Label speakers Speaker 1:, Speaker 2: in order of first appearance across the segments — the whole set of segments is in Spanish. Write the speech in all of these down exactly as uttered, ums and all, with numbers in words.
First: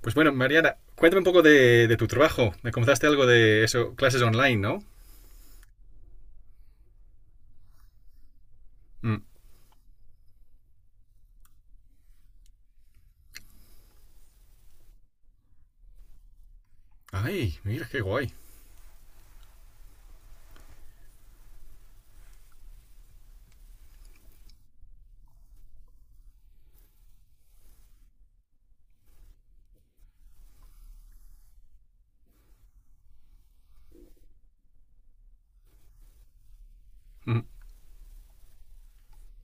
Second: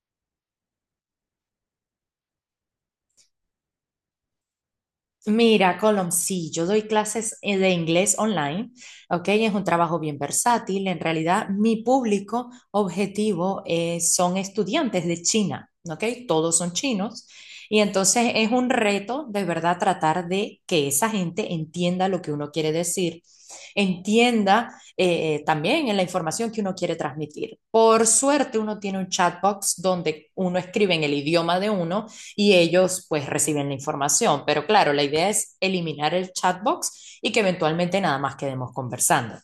Speaker 1: Pues bueno, Mariana, cuéntame un poco de, de tu trabajo. Me contaste algo de eso, clases online, ¿no?
Speaker 2: Mira, Colom, sí, yo doy clases eh, de inglés online,
Speaker 1: Mm.
Speaker 2: ¿ok? Es un trabajo bien versátil. En realidad, mi público objetivo eh, son estudiantes de China, ¿ok? Todos son chinos.
Speaker 1: Ay,
Speaker 2: Y
Speaker 1: mira, qué
Speaker 2: entonces
Speaker 1: guay.
Speaker 2: es un reto de verdad tratar de que esa gente entienda lo que uno quiere decir, entienda eh, eh, también en la información que uno quiere transmitir. Por suerte, uno tiene un chatbox donde uno escribe en el idioma de uno y ellos pues reciben la información. Pero claro, la idea es eliminar el chatbox y que
Speaker 1: Mm,
Speaker 2: eventualmente nada más quedemos conversando.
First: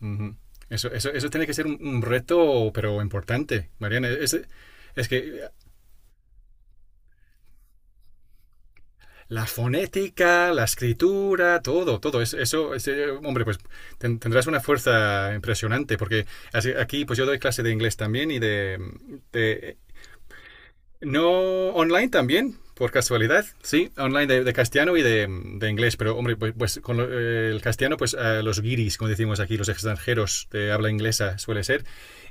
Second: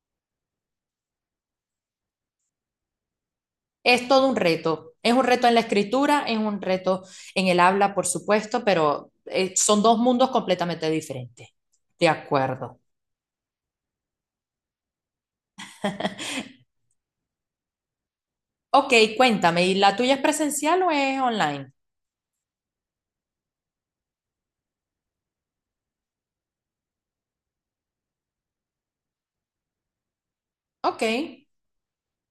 Speaker 1: mhm. Eso, eso, eso tiene que ser un, un reto, pero importante,
Speaker 2: Es
Speaker 1: Mariana.
Speaker 2: todo un
Speaker 1: Es,
Speaker 2: reto,
Speaker 1: es
Speaker 2: es un reto
Speaker 1: que
Speaker 2: en la escritura, es un reto en el habla, por supuesto, pero
Speaker 1: la
Speaker 2: eh, son dos mundos
Speaker 1: fonética, la
Speaker 2: completamente diferentes.
Speaker 1: escritura, todo,
Speaker 2: De
Speaker 1: todo. Es- Eso,
Speaker 2: acuerdo.
Speaker 1: es, eh, hombre, pues ten- tendrás una fuerza impresionante, porque así- aquí pues yo doy clase de inglés también y de,
Speaker 2: Ok, cuéntame, ¿y
Speaker 1: de
Speaker 2: la tuya es presencial o es
Speaker 1: No,
Speaker 2: online?
Speaker 1: online también, por casualidad, sí, online de, de castellano y de, de inglés, pero hombre, pues, pues con lo- eh, el castellano, pues eh, los guiris, como decimos aquí, los extranjeros de habla
Speaker 2: Ok.
Speaker 1: inglesa suele ser,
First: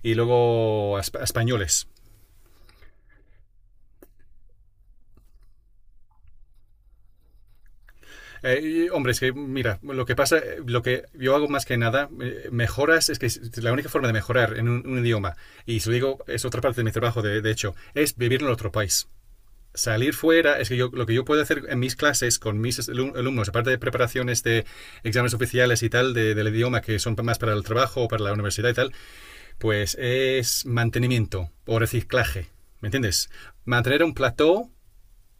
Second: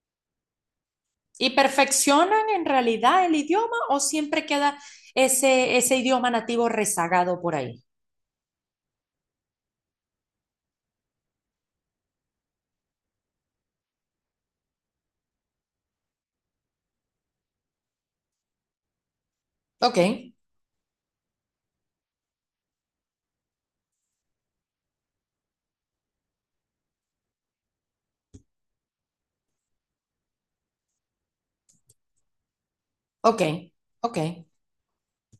Speaker 1: y luego a, a
Speaker 2: ¿Y
Speaker 1: españoles.
Speaker 2: perfeccionan en realidad el idioma o siempre queda ese, ese idioma nativo rezagado por ahí?
Speaker 1: Eh, hombre, es que mira, lo que pasa, eh, lo que yo hago más que nada, eh, mejoras, es que la única forma de mejorar en un, un idioma, y se lo digo, es otra parte de mi trabajo, de, de hecho, es vivir en otro país.
Speaker 2: Ok,
Speaker 1: Salir fuera, es que yo, lo que yo puedo hacer en mis clases con mis alumnos, aparte de preparaciones de exámenes oficiales y tal, de, del idioma que son más para el trabajo o para la universidad y tal, pues es mantenimiento o reciclaje, ¿me entiendes?
Speaker 2: ok,
Speaker 1: Mantener un
Speaker 2: ok.
Speaker 1: plató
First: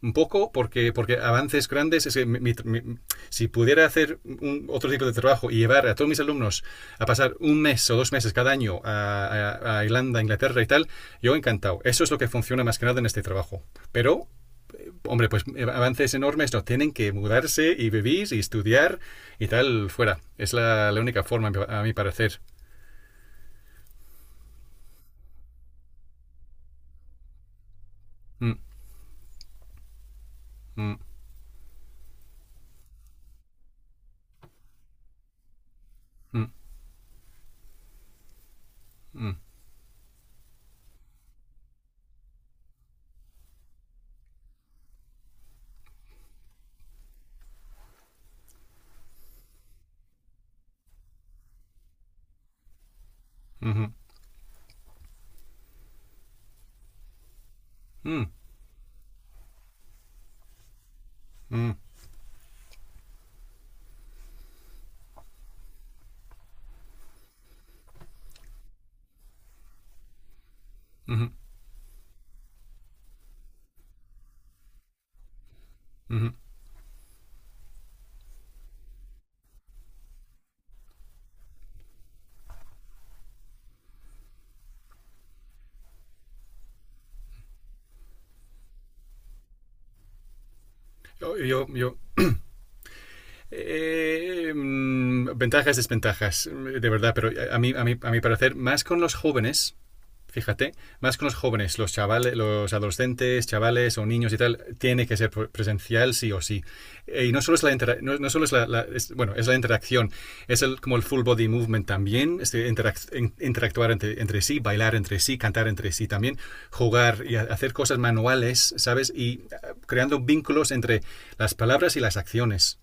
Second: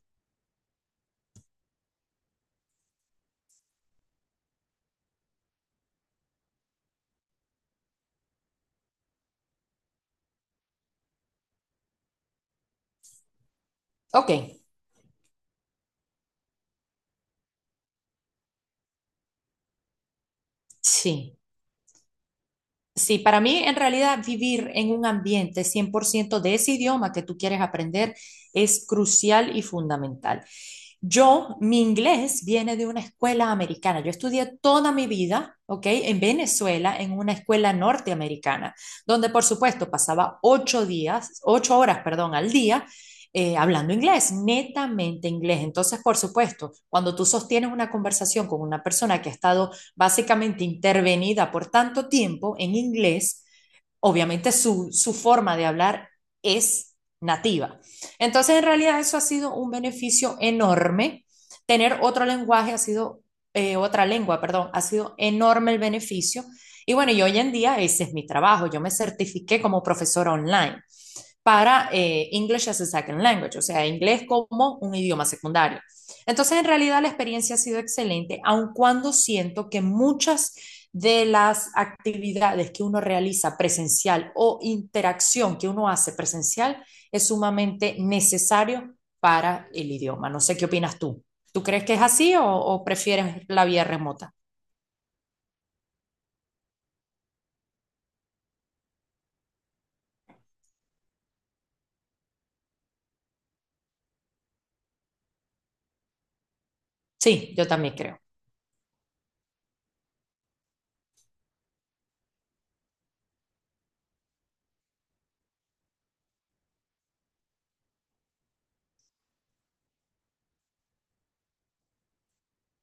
Speaker 1: un poco porque, porque avances grandes, es que mi, mi, si pudiera hacer un, otro tipo de trabajo y llevar a todos mis alumnos a pasar un mes o dos meses cada año a, a, a Irlanda, Inglaterra y tal, yo encantado. Eso es lo que funciona más que nada en este trabajo. Pero
Speaker 2: Ok,
Speaker 1: hombre, pues eh, avances enormes, no, tienen que mudarse y vivir y estudiar y tal, fuera. Es la, la única
Speaker 2: sí.
Speaker 1: forma, a mi parecer.
Speaker 2: Sí, para mí en realidad vivir en un ambiente cien por ciento de ese idioma que tú quieres aprender
Speaker 1: Mm,
Speaker 2: es crucial y fundamental.
Speaker 1: mm,
Speaker 2: Yo, mi inglés viene de una escuela americana. Yo estudié toda mi vida, ¿ok? En
Speaker 1: mm,
Speaker 2: Venezuela, en una escuela norteamericana, donde
Speaker 1: mm,
Speaker 2: por supuesto pasaba ocho días, ocho horas, perdón, al día eh, hablando inglés, netamente inglés. Entonces, por supuesto, cuando tú sostienes una conversación con una persona que ha estado básicamente intervenida por tanto tiempo en inglés,
Speaker 1: mm,
Speaker 2: obviamente su, su forma de hablar es nativa.
Speaker 1: mm,
Speaker 2: Entonces, en realidad eso ha sido un beneficio enorme.
Speaker 1: mm,
Speaker 2: Tener otro lenguaje ha sido, eh, otra lengua, perdón, ha sido enorme el beneficio. Y bueno, y hoy en día ese es mi trabajo. Yo me certifiqué como profesora online
Speaker 1: mm,
Speaker 2: para eh, English as a Second Language, o sea, inglés como un idioma secundario.
Speaker 1: mm.
Speaker 2: Entonces, en realidad la experiencia ha sido excelente, aun cuando siento que muchas de las actividades que uno realiza presencial o interacción que uno hace presencial es sumamente necesario para el idioma. No sé qué opinas tú.
Speaker 1: Yo,
Speaker 2: ¿Tú
Speaker 1: yo,
Speaker 2: crees que
Speaker 1: yo.
Speaker 2: es así o, o prefieres la vía remota?
Speaker 1: Eh, mm, ventajas, desventajas, de verdad, pero a mí, a, mí, a mi parecer, más con los jóvenes. Fíjate, más con los jóvenes, los chavales, los adolescentes, chavales o niños y tal, tiene que ser presencial sí o sí. Eh, Y no
Speaker 2: Sí,
Speaker 1: solo es
Speaker 2: yo
Speaker 1: la
Speaker 2: también
Speaker 1: interacción, no,
Speaker 2: creo.
Speaker 1: no, solo es la, la es, bueno, es la interacción, es el, como el full body movement también, este, interac interactuar entre, entre, sí, bailar entre sí, cantar entre sí también, jugar y hacer cosas manuales, ¿sabes? Y eh, creando vínculos entre las palabras y las acciones,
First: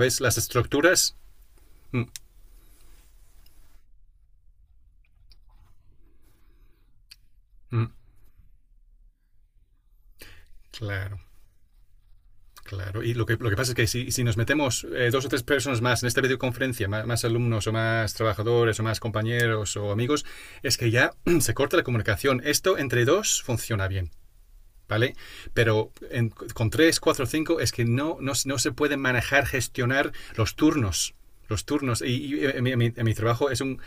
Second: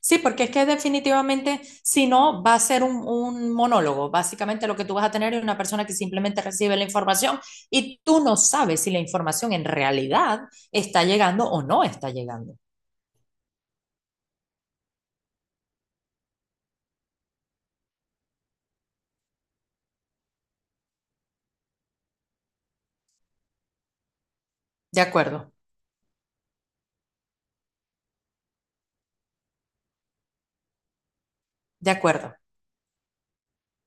Speaker 2: Sí,
Speaker 1: Las
Speaker 2: porque es que
Speaker 1: estructuras.
Speaker 2: definitivamente,
Speaker 1: Mm,
Speaker 2: si no, va a ser un, un monólogo. Básicamente lo que tú vas a tener es una persona que simplemente recibe la información
Speaker 1: mm,
Speaker 2: y tú no sabes si la información en realidad está
Speaker 1: claro.
Speaker 2: llegando o no está llegando.
Speaker 1: Claro, y lo que, lo que pasa es que si, si nos metemos eh, dos o tres personas más en esta videoconferencia, más, más, alumnos o más trabajadores o más compañeros o amigos, es que ya se corta la comunicación. Esto entre dos funciona bien,
Speaker 2: De
Speaker 1: ¿vale?
Speaker 2: acuerdo,
Speaker 1: Pero en, con tres, cuatro, cinco es que no, no, no se pueden manejar, gestionar los turnos los
Speaker 2: de
Speaker 1: turnos. Y,
Speaker 2: acuerdo.
Speaker 1: y en, mi, en, mi, trabajo es un,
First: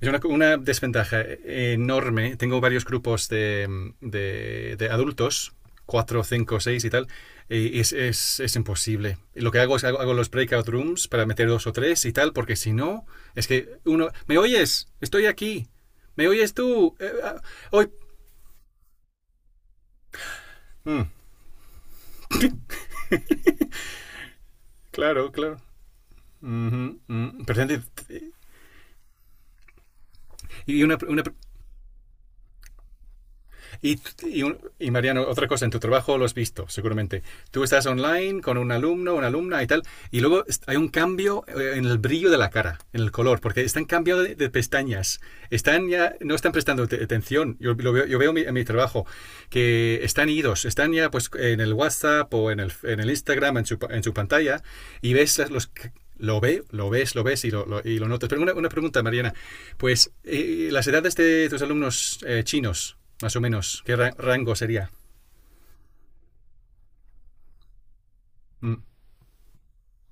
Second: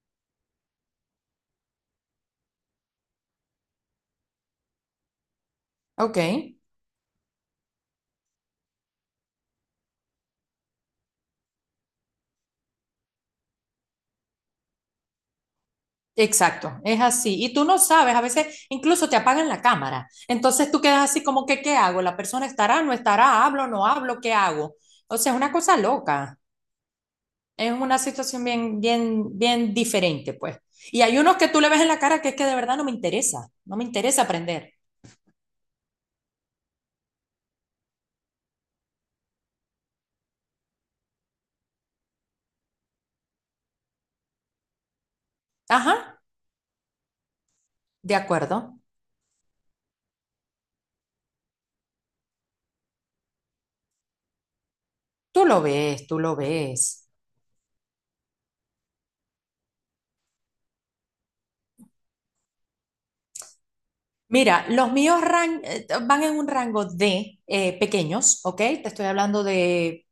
Speaker 1: es una, una desventaja enorme. Tengo varios grupos de, de, de adultos,
Speaker 2: Ok,
Speaker 1: cuatro cinco seis y tal, y es, es, es imposible. Lo que hago es hago, hago los breakout rooms para meter dos o tres y tal, porque si no, es que uno, ¿me oyes? Estoy aquí. ¿Me oyes
Speaker 2: exacto,
Speaker 1: tú?
Speaker 2: es
Speaker 1: Eh, ah,
Speaker 2: así. Y tú no
Speaker 1: hoy...
Speaker 2: sabes, a veces incluso te apagan la cámara. Entonces tú
Speaker 1: Mm,
Speaker 2: quedas así como que, ¿qué hago? ¿La persona estará, no estará? ¿Hablo, no hablo? ¿Qué hago? O
Speaker 1: claro,
Speaker 2: sea, es una
Speaker 1: claro.
Speaker 2: cosa loca.
Speaker 1: Ujú, mm. Pero,
Speaker 2: Es una situación bien, bien, bien diferente, pues.
Speaker 1: y una,
Speaker 2: Y hay
Speaker 1: una-
Speaker 2: unos que tú le ves en la cara que es que de verdad no me interesa, no me
Speaker 1: Y,
Speaker 2: interesa
Speaker 1: y,
Speaker 2: aprender.
Speaker 1: y, Mariano, otra cosa, en tu trabajo lo has visto, seguramente. Tú estás online con un alumno, una alumna y tal, y luego hay un cambio eh, en el brillo de la cara, en el color, porque están cambiando de, de pestañas. Están ya,
Speaker 2: Ajá,
Speaker 1: no están prestando atención. Yo, lo veo,
Speaker 2: de
Speaker 1: yo veo mi- en mi
Speaker 2: acuerdo.
Speaker 1: trabajo que están idos, están ya pues en el WhatsApp o en el, en el Instagram, en su, en su pantalla, y ves
Speaker 2: Tú lo
Speaker 1: los
Speaker 2: ves, tú lo
Speaker 1: lo ve, lo
Speaker 2: ves.
Speaker 1: ves, lo ves y lo, lo- y lo notas. Pero una, una pregunta, Mariana. Pues, eh, ¿las edades de tus alumnos eh, chinos, más o menos? ¿Qué ra- rango
Speaker 2: Mira,
Speaker 1: sería?
Speaker 2: los míos ran- eh, van en un rango de eh, pequeños, ¿ok?
Speaker 1: Mm.
Speaker 2: Te estoy hablando de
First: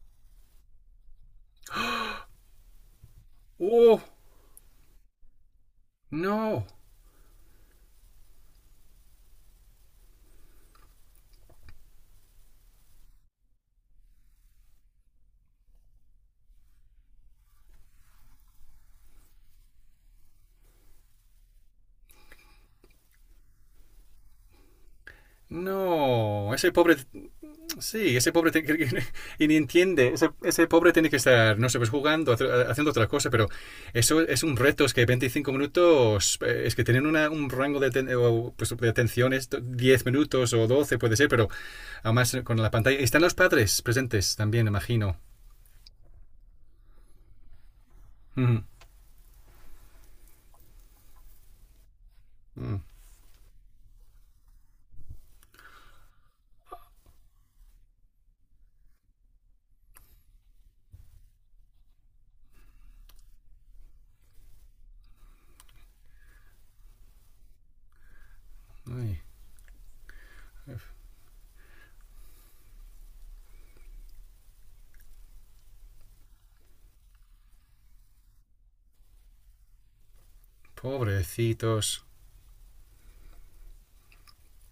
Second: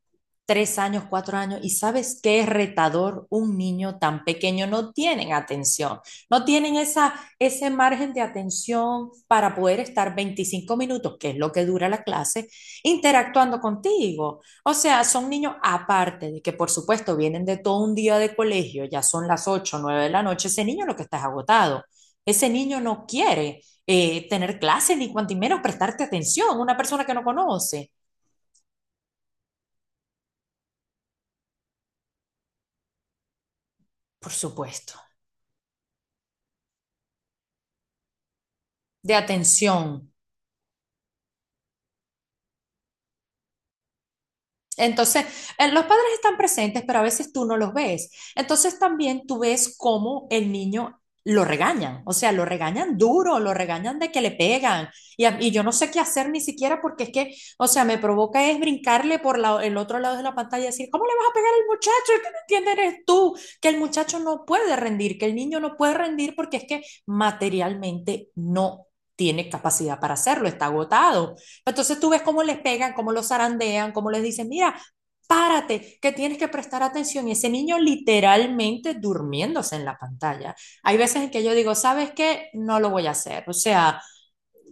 Speaker 2: tres años, cuatro años, y sabes qué es retador un niño
Speaker 1: ¡Oh!
Speaker 2: tan pequeño, no tienen atención, no
Speaker 1: No,
Speaker 2: tienen esa, ese margen de atención para poder estar veinticinco minutos, que es lo que dura la clase, interactuando contigo. O sea, son niños aparte de que, por supuesto, vienen de todo un día de colegio, ya son las ocho nueve de la noche, ese niño lo que está es agotado, ese niño no quiere eh, tener clases ni cuanto menos prestarte
Speaker 1: no.
Speaker 2: atención,
Speaker 1: Ese
Speaker 2: una
Speaker 1: pobre,
Speaker 2: persona que no conoce,
Speaker 1: sí, ese pobre te- y ni entiende. Ese, ese pobre tiene que estar, no sé, pues jugando, haciendo otra cosa, pero eso
Speaker 2: por
Speaker 1: es un reto. Es
Speaker 2: supuesto.
Speaker 1: que veinticinco minutos, eh, es que tienen una- un rango de, aten- o, pues, de
Speaker 2: De
Speaker 1: atención, es
Speaker 2: atención.
Speaker 1: diez minutos o doce puede ser, pero además con la pantalla. Están los padres presentes también, imagino.
Speaker 2: Entonces, eh, los padres están presentes, pero a veces tú no los ves.
Speaker 1: Mm,
Speaker 2: Entonces también tú ves cómo el niño lo regañan, o sea, lo
Speaker 1: mm.
Speaker 2: regañan duro, lo regañan de que le pegan. Y, a- y yo no sé qué hacer ni siquiera porque es que, o sea, me provoca es brincarle por la- el otro lado de la pantalla y decir, ¿cómo le vas a pegar al muchacho? ¿Qué no entiendes eres tú? Que el muchacho no puede rendir, que el niño no puede rendir porque es que materialmente no tiene capacidad para hacerlo, está
Speaker 1: Ay,
Speaker 2: agotado. Entonces tú ves cómo les pegan, cómo los zarandean, cómo les dicen, mira, párate, que tienes que prestar atención. Y ese niño literalmente durmiéndose en la pantalla. Hay veces en que yo digo,
Speaker 1: pobrecitos.
Speaker 2: ¿sabes qué? No lo voy a hacer. O sea,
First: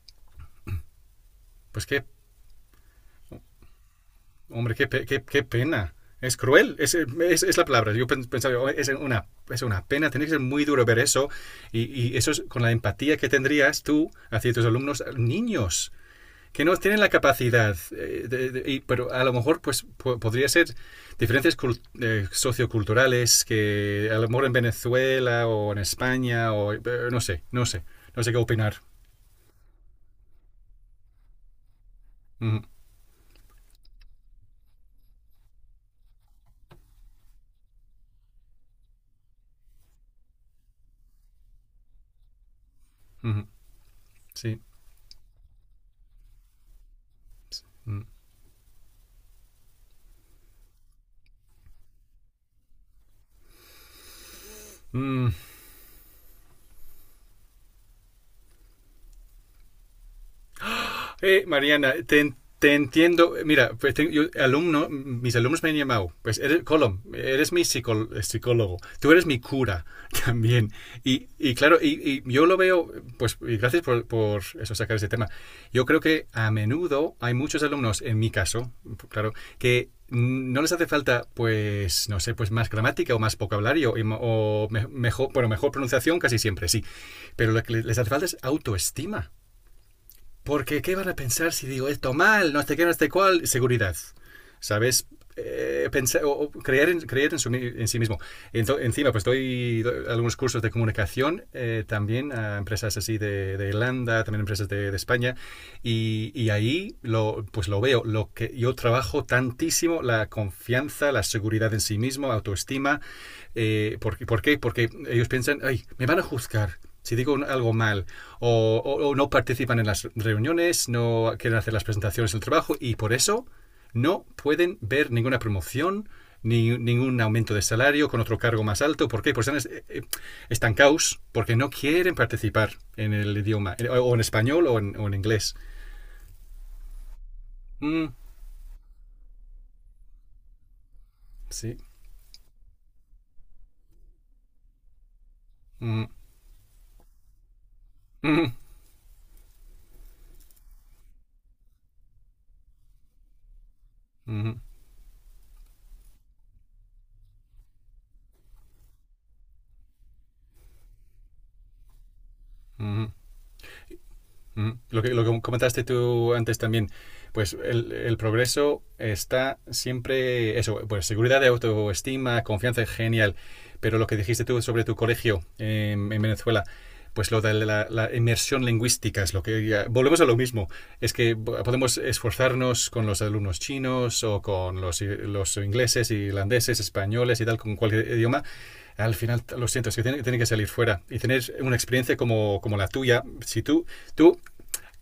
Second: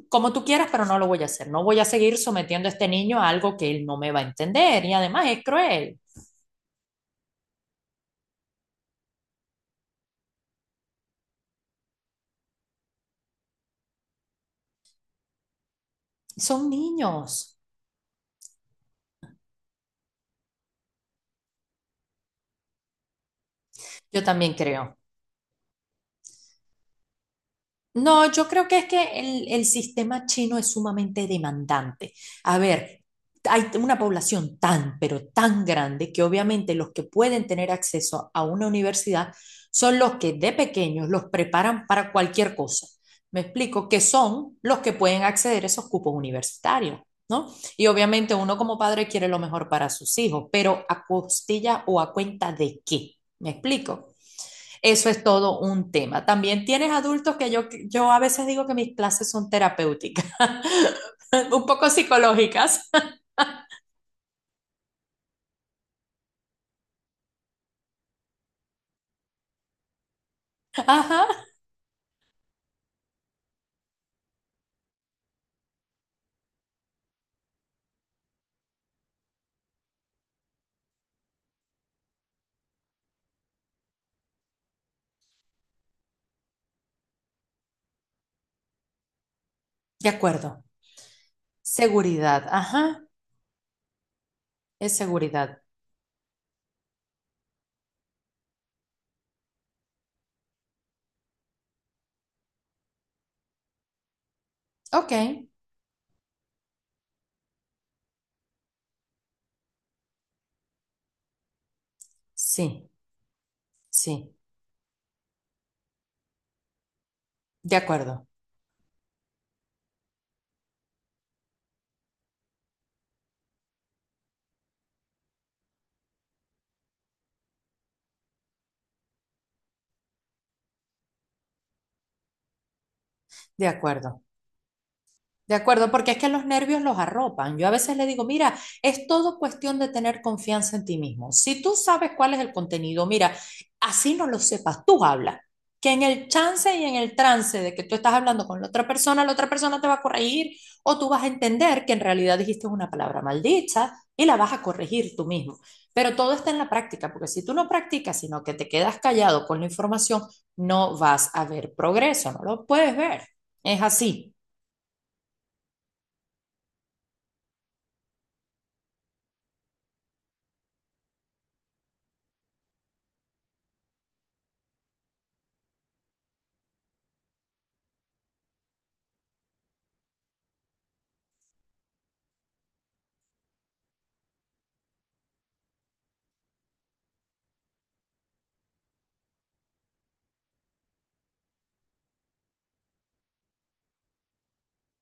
Speaker 2: como tú quieras, pero no lo voy a hacer. No voy a
Speaker 1: Pues qué,
Speaker 2: seguir sometiendo a este niño a algo que él no me va a
Speaker 1: hombre,
Speaker 2: entender.
Speaker 1: qué,
Speaker 2: Y
Speaker 1: qué,
Speaker 2: además
Speaker 1: qué
Speaker 2: es
Speaker 1: pena.
Speaker 2: cruel.
Speaker 1: Es cruel, es, es, es la palabra. Yo pensaba, "Oh, es una, es una pena, tiene que ser muy duro ver eso. Y, y eso es con la empatía que tendrías tú hacia tus alumnos, niños, que
Speaker 2: Son
Speaker 1: no tienen la
Speaker 2: niños.
Speaker 1: capacidad. Eh, de- de- y- pero a lo mejor pues po- podría ser diferencias cul- eh, socioculturales que a
Speaker 2: Yo
Speaker 1: lo mejor en
Speaker 2: también creo.
Speaker 1: Venezuela o en España o eh, no sé, no sé, no sé
Speaker 2: No,
Speaker 1: qué
Speaker 2: yo creo
Speaker 1: opinar.
Speaker 2: que es que el, el sistema chino es sumamente demandante. A
Speaker 1: Ujú,
Speaker 2: ver, hay una población tan, pero tan grande que obviamente los que pueden tener acceso a una universidad son los que de pequeños los preparan para cualquier cosa. Me
Speaker 1: ujú,
Speaker 2: explico, que son
Speaker 1: sí.
Speaker 2: los que pueden acceder a esos cupos universitarios, ¿no? Y
Speaker 1: Mm.
Speaker 2: obviamente uno como padre quiere lo mejor para sus hijos, pero a costilla o a cuenta de qué, ¿me explico? Eso es
Speaker 1: Mm.
Speaker 2: todo un tema. También tienes adultos que yo, yo a veces digo que mis clases son terapéuticas,
Speaker 1: Eh,
Speaker 2: un poco
Speaker 1: Mariana, te, entiendo. Te
Speaker 2: psicológicas.
Speaker 1: entiendo. Mira, pues tengo- yo, alumno, mis alumnos me han llamado. Pues eres, Colom, eres mi psicol- psicólogo. Tú eres mi cura también.
Speaker 2: Ajá,
Speaker 1: Y, y claro, y, y yo lo veo, pues y gracias por, por eso sacar ese tema. Yo creo que a menudo hay muchos alumnos, en mi caso, claro, que no les hace falta, pues, no sé, pues más gramática o más vocabulario y o mejor, bueno, mejor pronunciación casi siempre, sí. Pero lo que les hace falta es autoestima.
Speaker 2: de acuerdo.
Speaker 1: Porque, ¿qué van a pensar si digo esto
Speaker 2: Seguridad,
Speaker 1: mal? No sé qué, no
Speaker 2: ajá,
Speaker 1: sé cuál. Seguridad.
Speaker 2: es
Speaker 1: ¿Sabes?
Speaker 2: seguridad.
Speaker 1: Eh, pensar, o, o creer, en, creer en, su, en sí mismo. Ento- encima, pues doy, doy algunos cursos de comunicación eh, también a empresas así de, de Irlanda, también empresas de, de
Speaker 2: Ok,
Speaker 1: España, y, y ahí lo, pues lo veo. Lo que yo trabajo tantísimo la confianza, la seguridad en sí mismo,
Speaker 2: sí,
Speaker 1: autoestima. Eh, ¿por, qué-
Speaker 2: sí,
Speaker 1: ¿Por qué? Porque ellos piensan, ay, me van a juzgar, si digo algo
Speaker 2: de
Speaker 1: mal
Speaker 2: acuerdo,
Speaker 1: o, o- o no participan en las reuniones, no quieren hacer las presentaciones del trabajo y por eso no pueden ver ninguna promoción, ni, ningún aumento de salario con otro cargo más alto. ¿Por qué? Pues están eh, eh, estancados porque no quieren participar en el
Speaker 2: de
Speaker 1: idioma, eh, o en
Speaker 2: acuerdo.
Speaker 1: español o en, o en
Speaker 2: De
Speaker 1: inglés.
Speaker 2: acuerdo, porque es que los nervios los arropan. Yo a veces le
Speaker 1: Mm,
Speaker 2: digo, mira, es todo cuestión de tener confianza en ti mismo. Si tú
Speaker 1: sí.
Speaker 2: sabes cuál es el contenido, mira, así no lo sepas, tú habla. Que en
Speaker 1: Mm,
Speaker 2: el chance y en el trance de que tú estás hablando
Speaker 1: mm,
Speaker 2: con la otra persona, la otra persona te va a corregir o tú vas a entender que en realidad dijiste una palabra maldicha y la
Speaker 1: mm,
Speaker 2: vas
Speaker 1: mm.
Speaker 2: a corregir tú mismo. Pero todo está en la práctica, porque si tú no practicas, sino que te quedas callado con la información, no vas a ver progreso, no lo puedes
Speaker 1: Mm.
Speaker 2: ver. Es así.
Speaker 1: Mm, lo que, lo que comentaste tú antes también, pues el, el progreso está siempre, eso, pues seguridad autoestima, confianza, genial. Pero lo que dijiste tú sobre tu colegio en, en Venezuela, pues lo de la, la, inmersión lingüística es lo que ya, volvemos a lo mismo es que podemos esforzarnos con los alumnos chinos o con los, los ingleses irlandeses españoles y tal con cualquier idioma al final lo siento es que tiene, tiene que salir fuera y tener una experiencia como, como la tuya si tú tú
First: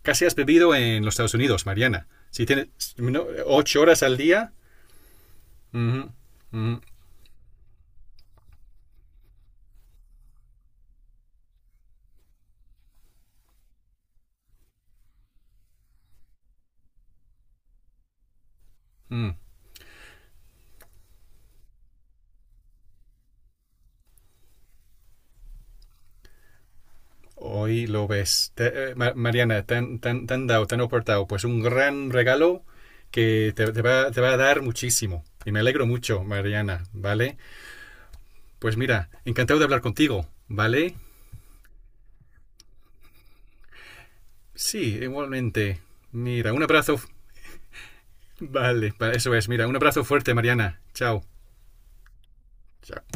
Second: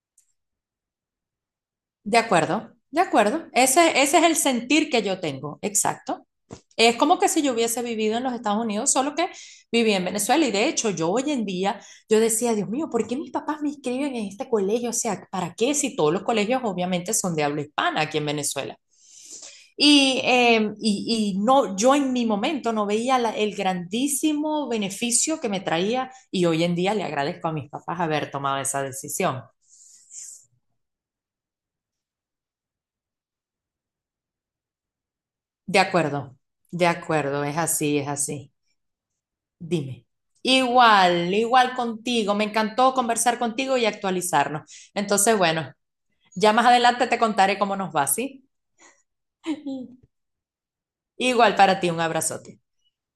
Speaker 1: casi has vivido en los Estados Unidos, Mariana.
Speaker 2: De
Speaker 1: Si tienes
Speaker 2: acuerdo, de
Speaker 1: ¿no?
Speaker 2: acuerdo.
Speaker 1: ocho
Speaker 2: Ese,
Speaker 1: horas al
Speaker 2: ese es el
Speaker 1: día,
Speaker 2: sentir que yo tengo,
Speaker 1: ujú,
Speaker 2: exacto.
Speaker 1: ujú,
Speaker 2: Es como que si yo hubiese vivido en los Estados Unidos, solo que viví en Venezuela. Y de hecho, yo hoy en día, yo decía, Dios mío, ¿por qué mis papás me inscriben en este colegio? O sea, ¿para qué? Si todos los colegios obviamente son de habla hispana aquí en Venezuela.
Speaker 1: ujú.
Speaker 2: Y, eh, y, y no, yo en mi momento no veía la- el grandísimo beneficio que me traía y hoy en día le agradezco a mis
Speaker 1: Hoy
Speaker 2: papás
Speaker 1: lo
Speaker 2: haber
Speaker 1: ves.
Speaker 2: tomado esa
Speaker 1: Te- eh,
Speaker 2: decisión.
Speaker 1: Mariana, tan, tan, tan dado, tan aportado, pues un gran regalo que te, te va, te va a dar muchísimo. Y me
Speaker 2: De
Speaker 1: alegro mucho,
Speaker 2: acuerdo,
Speaker 1: Mariana,
Speaker 2: de
Speaker 1: ¿vale?
Speaker 2: acuerdo, es así, es así.
Speaker 1: Pues mira, encantado de hablar
Speaker 2: Dime.
Speaker 1: contigo, ¿vale?
Speaker 2: Igual, igual contigo. Me encantó conversar contigo y actualizarnos.
Speaker 1: Sí,
Speaker 2: Entonces, bueno,
Speaker 1: igualmente.
Speaker 2: ya
Speaker 1: Mira, un
Speaker 2: más
Speaker 1: abrazo.
Speaker 2: adelante te contaré cómo nos va, ¿sí?
Speaker 1: Vale, eso es. Mira, un abrazo fuerte, Mariana. Chao.
Speaker 2: Igual para ti, un abrazote.
Speaker 1: Chao.